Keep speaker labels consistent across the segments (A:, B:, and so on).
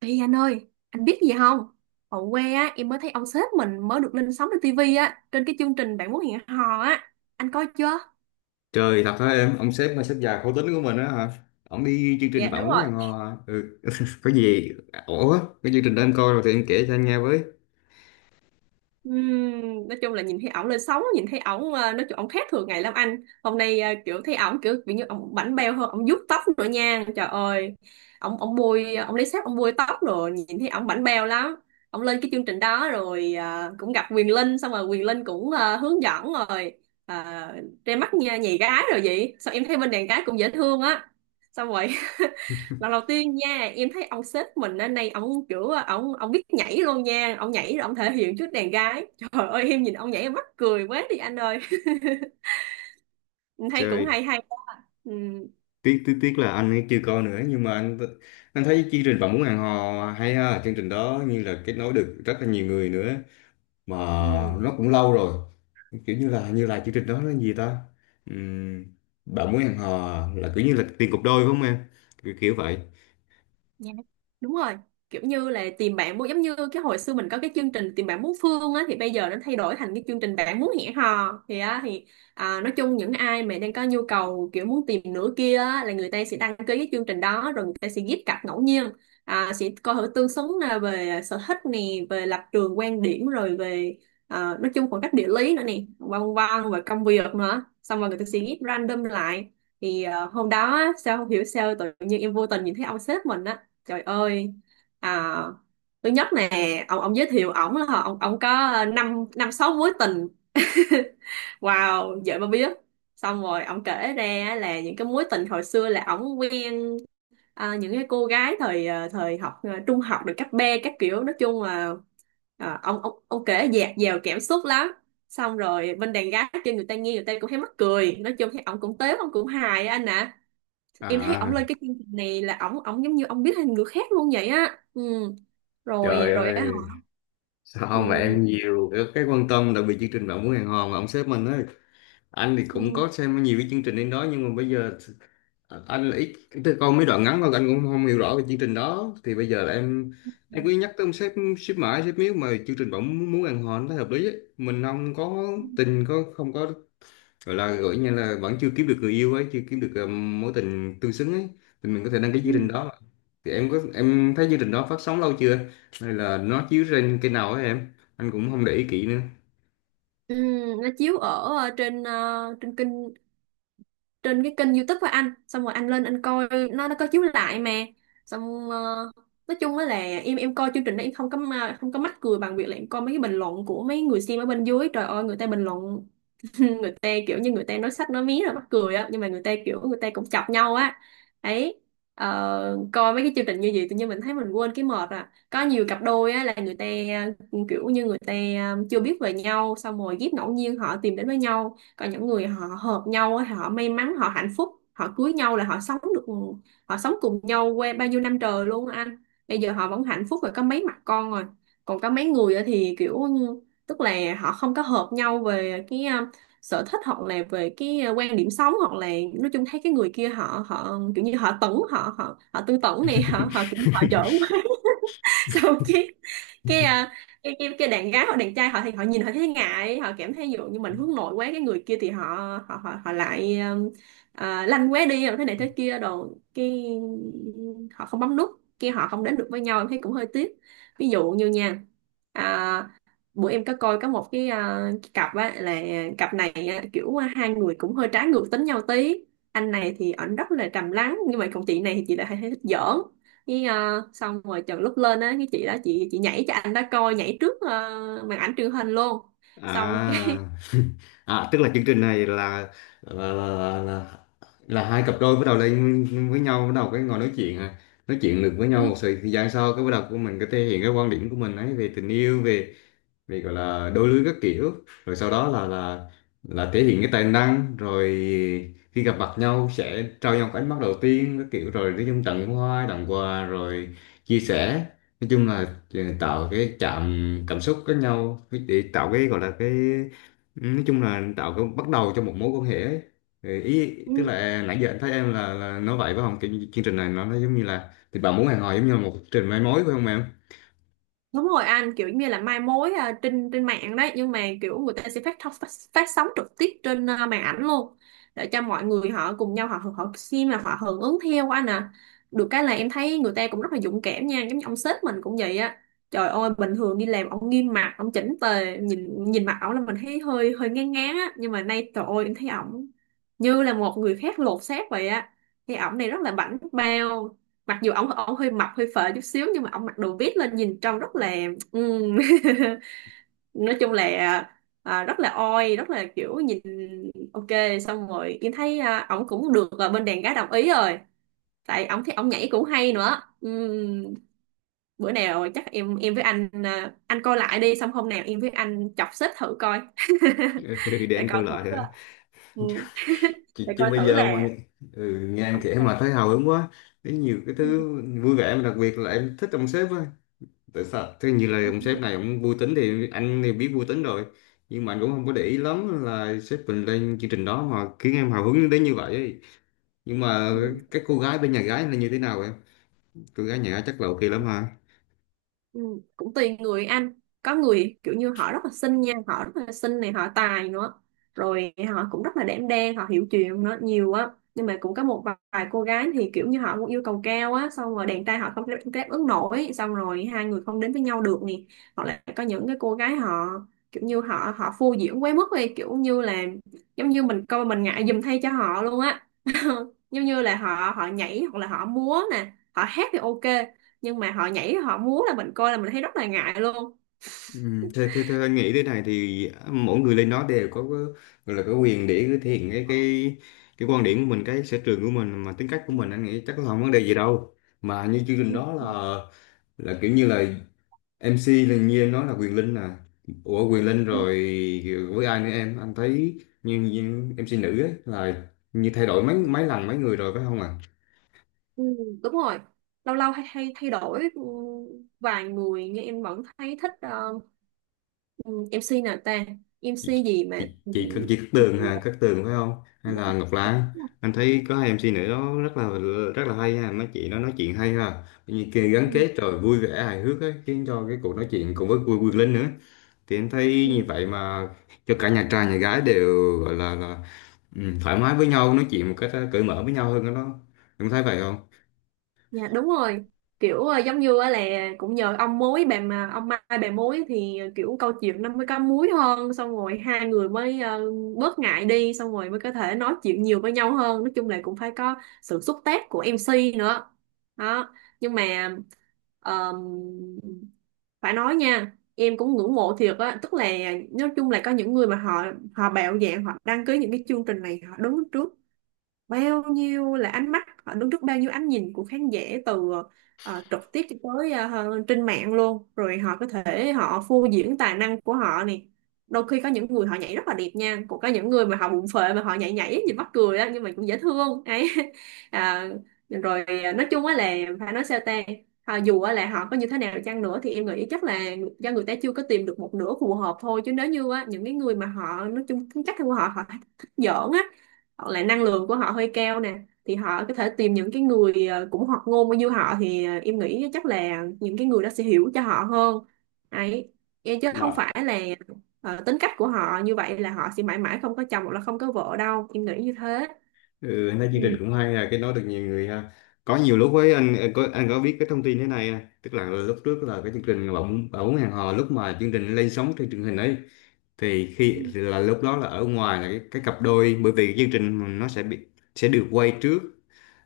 A: Ê anh ơi, anh biết gì không? Ở quê á, em mới thấy ông sếp mình mới được lên sóng trên tivi á, trên cái chương trình Bạn muốn hẹn hò á. Anh coi chưa?
B: Trời thật hả em, ông sếp mà sếp già khổ tính của mình á hả? Ông đi chương trình
A: Dạ
B: bạn
A: đúng
B: muốn
A: rồi.
B: ăn hò hả? Ừ. Có gì ổn á, cái chương trình đó anh coi rồi thì em kể cho anh nghe với.
A: Nói chung là nhìn thấy ổng lên sóng, nhìn thấy ổng, nói chung ổng khác thường ngày lắm anh, hôm nay kiểu thấy ổng kiểu bị như ổng bảnh bao hơn, ổng vuốt tóc nữa nha, trời ơi, ổng ổng bôi, ổng lấy sáp ổng bôi tóc, rồi nhìn thấy ổng bảnh bao lắm. Ổng lên cái chương trình đó rồi, cũng gặp Quyền Linh, xong rồi Quyền Linh cũng hướng dẫn rồi ra mắt nha nhì gái rồi, vậy sao em thấy bên đàn gái cũng dễ thương á. Xong rồi lần đầu tiên nha, em thấy ông sếp mình hôm nay ông kiểu ông biết nhảy luôn nha, ông nhảy rồi ông thể hiện trước đàn gái, trời ơi em nhìn ông nhảy em mắc cười quá đi anh ơi. Em thấy cũng
B: Trời,
A: hay hay. Ừ.
B: tiếc tiếc tiếc là anh ấy chưa coi nữa, nhưng mà anh thấy chương trình bạn muốn hẹn hò hay ha, chương trình đó như là kết nối được rất là nhiều người nữa mà
A: Ừ.
B: nó cũng lâu rồi. Kiểu như là chương trình đó là gì ta? Ừm, Bạn muốn hẹn hò là kiểu như là tiền cục đôi phải không em? Kiểu vậy.
A: Dạ, đúng rồi, kiểu như là tìm bạn muốn giống như cái hồi xưa mình có cái chương trình tìm bạn muốn phương á, thì bây giờ nó thay đổi thành cái chương trình bạn muốn hẹn hò thì á thì à, nói chung những ai mà đang có nhu cầu kiểu muốn tìm nửa kia á, là người ta sẽ đăng ký cái chương trình đó, rồi người ta sẽ ghép cặp ngẫu nhiên, à, sẽ coi thử tương xứng là về sở thích nè, về lập trường quan điểm, rồi về à, nói chung khoảng cách địa lý nữa nè, vân vân và công việc nữa, xong rồi người ta sẽ ghép random lại. Thì hôm đó á, sao không hiểu sao tự nhiên em vô tình nhìn thấy ông sếp mình á. Trời ơi. À, thứ nhất nè, ông giới thiệu ổng là ông có năm năm sáu mối tình. Wow, vậy mà biết. Xong rồi ông kể ra là những cái mối tình hồi xưa là ổng quen à, những cái cô gái thời à, thời học à, trung học được cấp B các kiểu, nói chung là à, ông kể dạt dào cảm xúc lắm. Xong rồi bên đàn gái kia người ta nghe, người ta cũng thấy mắc cười, nói chung thấy ổng cũng tếu, ổng cũng hài á anh ạ. Em thấy ổng
B: À,
A: lên cái chương trình này là ổng ổng giống như ông biết thêm người khác luôn vậy á. Ừ, rồi
B: trời
A: rồi á hả.
B: ơi, sao mà em
A: Ừ,
B: nhiều cái quan tâm đặc biệt chương trình Bạn muốn hẹn hò mà ông sếp mình ấy. Anh thì cũng
A: ừ,
B: có xem nhiều cái chương trình đến đó nhưng mà bây giờ anh là ít, tức là coi mấy đoạn ngắn thôi, anh cũng không hiểu rõ về chương trình đó. Thì bây giờ là em cứ nhắc tới ông sếp, sếp mãi sếp miếu, mà chương trình Bạn muốn muốn hẹn hò nó thấy hợp lý ấy. Mình không có tình, có không có, gọi là gọi như là vẫn chưa kiếm được người yêu ấy, chưa kiếm được mối tình tương xứng ấy, thì mình có thể đăng cái
A: ừ,
B: chương trình đó. Thì em có em thấy chương trình đó phát sóng lâu chưa, hay là nó chiếu trên kênh nào ấy em, anh cũng không để ý kỹ nữa.
A: ừ, nó chiếu ở trên kênh, trên cái kênh YouTube của anh, xong rồi anh lên anh coi, nó có chiếu lại mà. Xong nói chung á là em coi chương trình đó em không có không có mắc cười bằng việc là em coi mấy cái bình luận của mấy người xem ở bên dưới, trời ơi người ta bình luận nên người ta kiểu như người ta nói sách nói mí là mắc cười á, nhưng mà người ta kiểu người ta cũng chọc nhau á ấy. Coi mấy cái chương trình như vậy tự nhiên mình thấy mình quên cái mệt, à có nhiều cặp đôi á là người ta, ừ, kiểu như người ta, ừ, chưa biết về nhau xong rồi ghép ngẫu nhiên họ tìm đến với nhau, còn những người họ hợp nhau á họ may mắn họ hạnh phúc họ cưới nhau là họ sống được, họ sống cùng nhau qua bao nhiêu năm trời luôn á anh, bây giờ họ vẫn hạnh phúc rồi có mấy mặt con rồi. Còn có mấy người á thì kiểu như, tức là họ không có hợp nhau về cái sở thích, hoặc là về cái quan điểm sống, hoặc là nói chung thấy cái người kia họ họ kiểu như họ tẩn họ họ họ tư tưởng này họ họ kiểu họ giỡn, xong cái à, cái đàn gái hoặc đàn trai họ thì họ nhìn họ thấy ngại, họ cảm thấy ví dụ như mình hướng nội quá, cái người kia thì họ lại à, lanh quá đi rồi thế này thế kia đồ, cái họ không bấm nút kia, họ không đến được với nhau, em thấy cũng hơi tiếc. Ví dụ như nha, à, bữa em có coi có một cái, à, cái cặp á là cặp này á, kiểu hai người cũng hơi trái ngược tính nhau tí, anh này thì ảnh rất là trầm lắng nhưng mà còn chị này thì chị lại hay thích giỡn, với xong rồi chừng lúc lên á cái chị đó chị nhảy cho anh đó coi, nhảy trước màn ảnh truyền hình luôn, xong cái
B: à à, tức là chương trình này là là, là, là là hai cặp đôi bắt đầu lên với nhau, bắt đầu cái ngồi nói chuyện à, nói chuyện được với nhau một thời gian sau cái bắt đầu của mình có thể hiện cái quan điểm của mình ấy về tình yêu, về vì gọi là đôi lứa các kiểu, rồi sau đó là thể hiện cái tài năng, rồi khi gặp mặt nhau sẽ trao nhau cái ánh mắt đầu tiên các kiểu, rồi nói chung tặng hoa tặng quà rồi chia sẻ, nói chung là tạo cái chạm cảm xúc với nhau để tạo cái gọi là cái, nói chung là tạo cái bắt đầu cho một mối quan hệ ấy. Ừ, ý tức là à, nãy giờ anh thấy em là nói vậy phải không, cái chương trình này nó giống như là thì bạn muốn hẹn hò giống như là một chương trình mai mối phải không em?
A: đúng rồi anh, kiểu như là mai mối à, trên trên mạng đấy, nhưng mà kiểu người ta sẽ phát sóng trực tiếp trên à, màn ảnh luôn để cho mọi người họ cùng nhau họ họ xem là họ hưởng ứng theo anh à. Được cái là em thấy người ta cũng rất là dũng cảm nha, giống như ông sếp mình cũng vậy á, trời ơi bình thường đi làm ông nghiêm mặt ông chỉnh tề, nhìn nhìn mặt ổng là mình thấy hơi hơi ngán ngán á, nhưng mà nay trời ơi em thấy ổng như là một người khác lột xác vậy á, thì ổng này rất là bảnh bao, mặc dù ổng ổng hơi mập hơi phệ chút xíu nhưng mà ổng mặc đồ vít lên nhìn trông rất là ừm, nói chung là à, rất là oi rất là kiểu nhìn ok. Xong rồi em thấy à, ổng cũng được à, bên đàn gái đồng ý rồi, tại ổng thấy ổng nhảy cũng hay nữa. Bữa nào chắc em với anh à, anh coi lại đi, xong hôm nào em với anh chọc xếp thử coi.
B: Ừ, để
A: Để
B: anh coi
A: coi thử
B: lại hả?
A: à, ừ,
B: chứ,
A: để
B: chứ
A: coi
B: bây
A: thử
B: giờ mà
A: là
B: nghe- ừ, nghe em
A: ổng
B: kể mà
A: sao.
B: thấy hào hứng quá. Thấy nhiều cái thứ vui vẻ, mà đặc biệt là em thích ông sếp á, tại sao thế, như là ông sếp này ông vui tính thì anh thì biết vui tính rồi, nhưng mà anh cũng không có để ý lắm là sếp mình lên chương trình đó mà khiến em hào hứng đến như vậy ấy. Nhưng mà
A: Ừ.
B: các cô gái bên nhà gái là như thế nào em, cô gái nhà gái chắc là ok lắm ha.
A: Ừ, cũng tùy người anh, có người kiểu như họ rất là xinh nha, họ rất là xinh này họ tài nữa, rồi họ cũng rất là đảm đang họ hiểu chuyện nữa nhiều á, nhưng mà cũng có một vài cô gái thì kiểu như họ cũng yêu cầu cao á, xong rồi đàn trai họ không đáp ứng nổi, xong rồi hai người không đến với nhau được nè, hoặc là có những cái cô gái họ kiểu như họ họ phô diễn quá mức đi, kiểu như là giống như mình coi mình ngại giùm thay cho họ luôn á, giống như là họ họ nhảy hoặc là họ múa nè họ hát thì ok, nhưng mà họ nhảy họ múa là mình coi là mình thấy rất là ngại luôn.
B: Ừ, theo anh nghĩ thế này thì mỗi người lên đó đều có gọi là có quyền để thể hiện cái quan điểm của mình, cái sở trường của mình, mà tính cách của mình, anh nghĩ chắc là không vấn đề gì đâu. Mà như chương trình
A: Ừ,
B: đó là kiểu như là MC là như em nói là Quyền Linh à? Ủa Quyền Linh
A: ừ,
B: rồi với ai nữa em, anh thấy như MC nữ ấy là như thay đổi mấy mấy lần mấy người rồi phải không ạ?
A: ừ, đúng rồi, lâu lâu hay thay thay đổi, ừ, vài người nhưng em vẫn thấy thích ừ, MC nào ta,
B: chị,
A: MC gì mà
B: chị,
A: ừ,
B: chị, Cát- chị Cát Tường hả, Cát Tường phải không, hay là Ngọc Lan? Anh thấy có hai MC nữ đó rất là hay ha, mấy chị nó nói chuyện hay ha, như kia gắn
A: ừ,
B: kết rồi vui vẻ hài hước ấy, khiến cho cái cuộc nói chuyện cùng với vui vui Linh nữa, thì em thấy
A: ừ,
B: như vậy mà, cho cả nhà trai nhà gái đều gọi là thoải mái với nhau, nói chuyện một cách cởi mở với nhau hơn đó. Em thấy vậy không?
A: Dạ đúng rồi, kiểu giống như á là cũng nhờ ông mối bà mà ông Mai bà mối thì kiểu câu chuyện nó mới có múi hơn, xong rồi hai người mới bớt ngại đi, xong rồi mới có thể nói chuyện nhiều với nhau hơn, nói chung là cũng phải có sự xúc tác của MC nữa đó. Nhưng mà ờm, phải nói nha em cũng ngưỡng mộ thiệt á, tức là nói chung là có những người mà họ họ bạo dạn họ đăng ký những cái chương trình này, họ đứng trước bao nhiêu là ánh mắt, họ đứng trước bao nhiêu ánh nhìn của khán giả, từ trực tiếp cho tới trên mạng luôn, rồi họ có thể họ phô diễn tài năng của họ này. Đôi khi có những người họ nhảy rất là đẹp nha, cũng có những người mà họ bụng phệ mà họ nhảy nhảy nhìn mắc cười đó, nhưng mà cũng dễ thương ấy. À, rồi nói chung á là phải nói sao ta. Họ dù á là họ có như thế nào chăng nữa thì em nghĩ chắc là do người ta chưa có tìm được một nửa phù hợp thôi, chứ nếu như á, những cái người mà họ nói chung tính cách của họ họ thích giỡn á, hoặc là năng lượng của họ hơi cao nè, thì họ có thể tìm những cái người cũng hoạt ngôn như họ, thì em nghĩ chắc là những cái người đó sẽ hiểu cho họ hơn ấy, chứ không phải là tính cách của họ như vậy là họ sẽ mãi mãi không có chồng hoặc là không có vợ đâu, em nghĩ như thế.
B: Ừ, anh thấy chương trình
A: Ừ.
B: cũng hay là cái nói được nhiều người ha. Có nhiều lúc với anh có biết cái thông tin thế này à? Tức là lúc trước là cái chương trình bỗng bỗng hẹn hò, lúc mà chương trình lên sóng trên truyền hình ấy, thì
A: Ừ,
B: khi thì là lúc đó là ở ngoài là cái cặp đôi, bởi vì chương trình nó sẽ được quay trước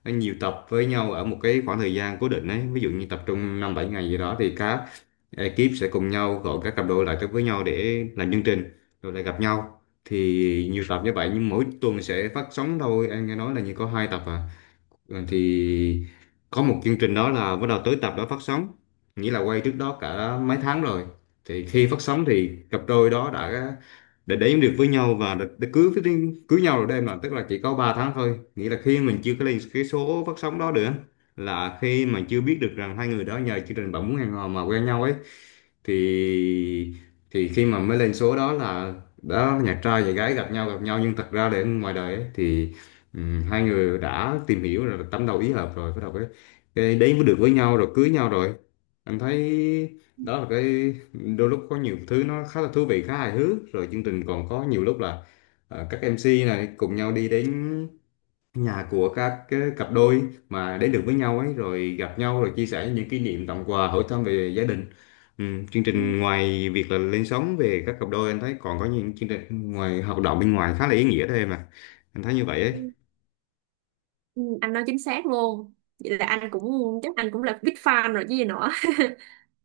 B: nhiều tập với nhau ở một cái khoảng thời gian cố định ấy, ví dụ như tập trung năm bảy ngày gì đó thì các ekip sẽ cùng nhau gọi các cặp đôi lại tới với nhau để làm chương trình rồi lại gặp nhau, thì nhiều tập như vậy nhưng mỗi tuần sẽ phát sóng thôi, em nghe nói là như có hai tập à. Ừ, thì có một chương trình đó là bắt đầu tới tập đó phát sóng nghĩa là quay trước đó cả mấy tháng rồi. Thì khi phát sóng thì cặp đôi đó đã đến được với nhau và đã cưới cưới nhau rồi đó em, là tức là chỉ có 3 tháng thôi, nghĩa là khi mình chưa có lên cái số phát sóng đó được á, là khi mà chưa biết được rằng hai người đó nhờ chương trình bạn muốn hẹn hò mà quen nhau ấy, thì thì khi mà mới lên số đó là đó nhạc trai và gái gặp nhau nhưng thật ra để ngoài đời ấy, thì hai người đã tìm hiểu rồi tâm đầu ý hợp rồi bắt đầu cái đấy mới được với nhau rồi cưới nhau rồi. Anh thấy đó là cái đôi lúc có nhiều thứ nó khá là thú vị khá hài hước, rồi chương trình còn có nhiều lúc là các MC này cùng nhau đi đến nhà của các cái cặp đôi mà đến được với nhau ấy, rồi gặp nhau rồi chia sẻ những kỷ niệm, tặng quà, hỏi thăm về gia đình. Ừ, chương
A: ừ,
B: trình ngoài việc là lên sóng về các cặp đôi, anh thấy còn có những chương trình ngoài hoạt động bên ngoài khá là ý nghĩa đó em à, anh thấy như vậy ấy.
A: ừ. Ừ, anh nói chính xác luôn, vậy là anh cũng, chắc anh cũng là big fan rồi chứ gì nữa.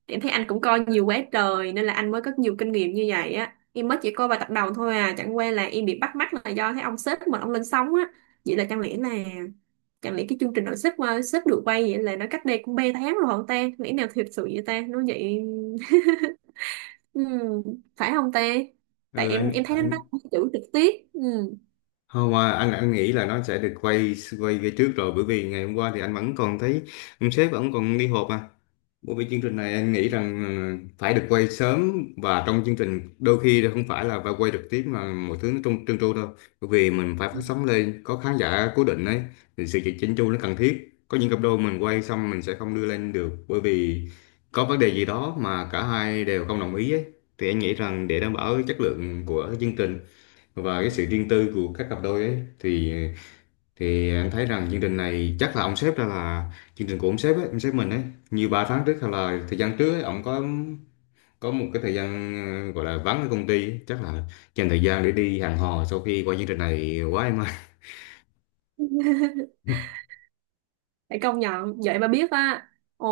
A: Em thấy anh cũng coi nhiều quá trời nên là anh mới có nhiều kinh nghiệm như vậy á. Em mới chỉ coi vài tập đầu thôi à, chẳng qua là em bị bắt mắt là do thấy ông sếp mình ông lên sóng á. Vậy là chẳng lẽ cái chương trình nội sếp qua sếp được quay vậy là nó cách đây cũng 3 tháng rồi không ta? Lẽ nào thiệt sự vậy ta? Nó vậy ừ, phải không ta? Tại
B: Ừ,
A: em thấy nó nói
B: anh,
A: chữ trực tiếp. Ừ.
B: không mà anh nghĩ là nó sẽ được quay quay về trước rồi, bởi vì ngày hôm qua thì anh vẫn còn thấy ông sếp vẫn còn đi họp mà. Bởi vì chương trình này anh nghĩ rằng phải được quay sớm, và trong chương trình đôi khi là không phải là phải quay trực tiếp mà mọi thứ nó trơn trơn tru đâu. Bởi vì mình phải phát sóng lên có khán giả cố định ấy thì sự chỉnh chu nó cần thiết. Có những cặp đôi mình quay xong mình sẽ không đưa lên được bởi vì có vấn đề gì đó mà cả hai đều không đồng ý ấy. Thì anh nghĩ rằng để đảm bảo chất lượng của chương trình và cái sự riêng tư của các cặp đôi ấy, thì anh thấy rằng chương trình này chắc là ông sếp ra là chương trình của ông sếp ấy, ông sếp mình ấy, như 3 tháng trước hay là thời gian trước ấy, ông có một cái thời gian gọi là vắng ở công ty ấy. Chắc là dành thời gian để đi hẹn hò sau khi qua chương trình này quá em ơi.
A: Phải công nhận vậy mà biết á. Ồ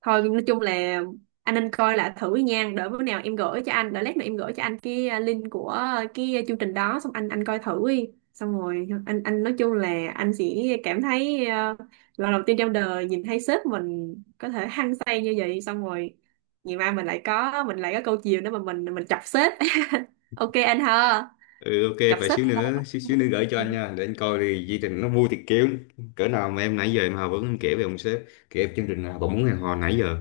A: thôi nói chung là anh nên coi lại thử nha, đỡ bữa nào em gửi cho anh, đỡ lát nữa em gửi cho anh cái link của cái chương trình đó, xong anh coi thử đi, xong rồi anh nói chung là anh sẽ cảm thấy lần đầu tiên trong đời nhìn thấy sếp mình có thể hăng say như vậy, xong rồi ngày mai mình lại có câu chiều nữa mà mình chọc sếp. Ok anh ha,
B: Ừ, ok,
A: chọc
B: vậy
A: sếp
B: xíu nữa,
A: thôi.
B: xíu xíu nữa gửi cho anh nha, để anh coi thì chương trình nó vui thiệt, kiểu cỡ nào mà em nãy giờ em Hà vẫn em kể về ông sếp, kể về chương trình nào bọn muốn hẹn hò nãy giờ,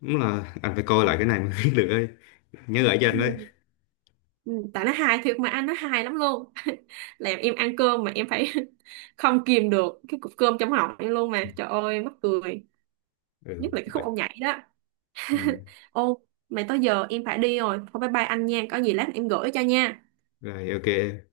B: đúng là anh phải coi lại cái này mới biết được ấy, nhớ gửi cho anh đấy.
A: Ừ. Ừ, tại nó hài thiệt mà anh, nó hài lắm luôn, làm em ăn cơm mà em phải không kìm được cái cục cơm trong họng em luôn, mà trời ơi mắc cười,
B: Ừ,
A: nhất là cái
B: vậy.
A: khúc ông nhảy đó.
B: Ừ.
A: Ô mày tới giờ em phải đi rồi, thôi bye bye anh nha, có gì lát em gửi cho nha.
B: Rồi ok em.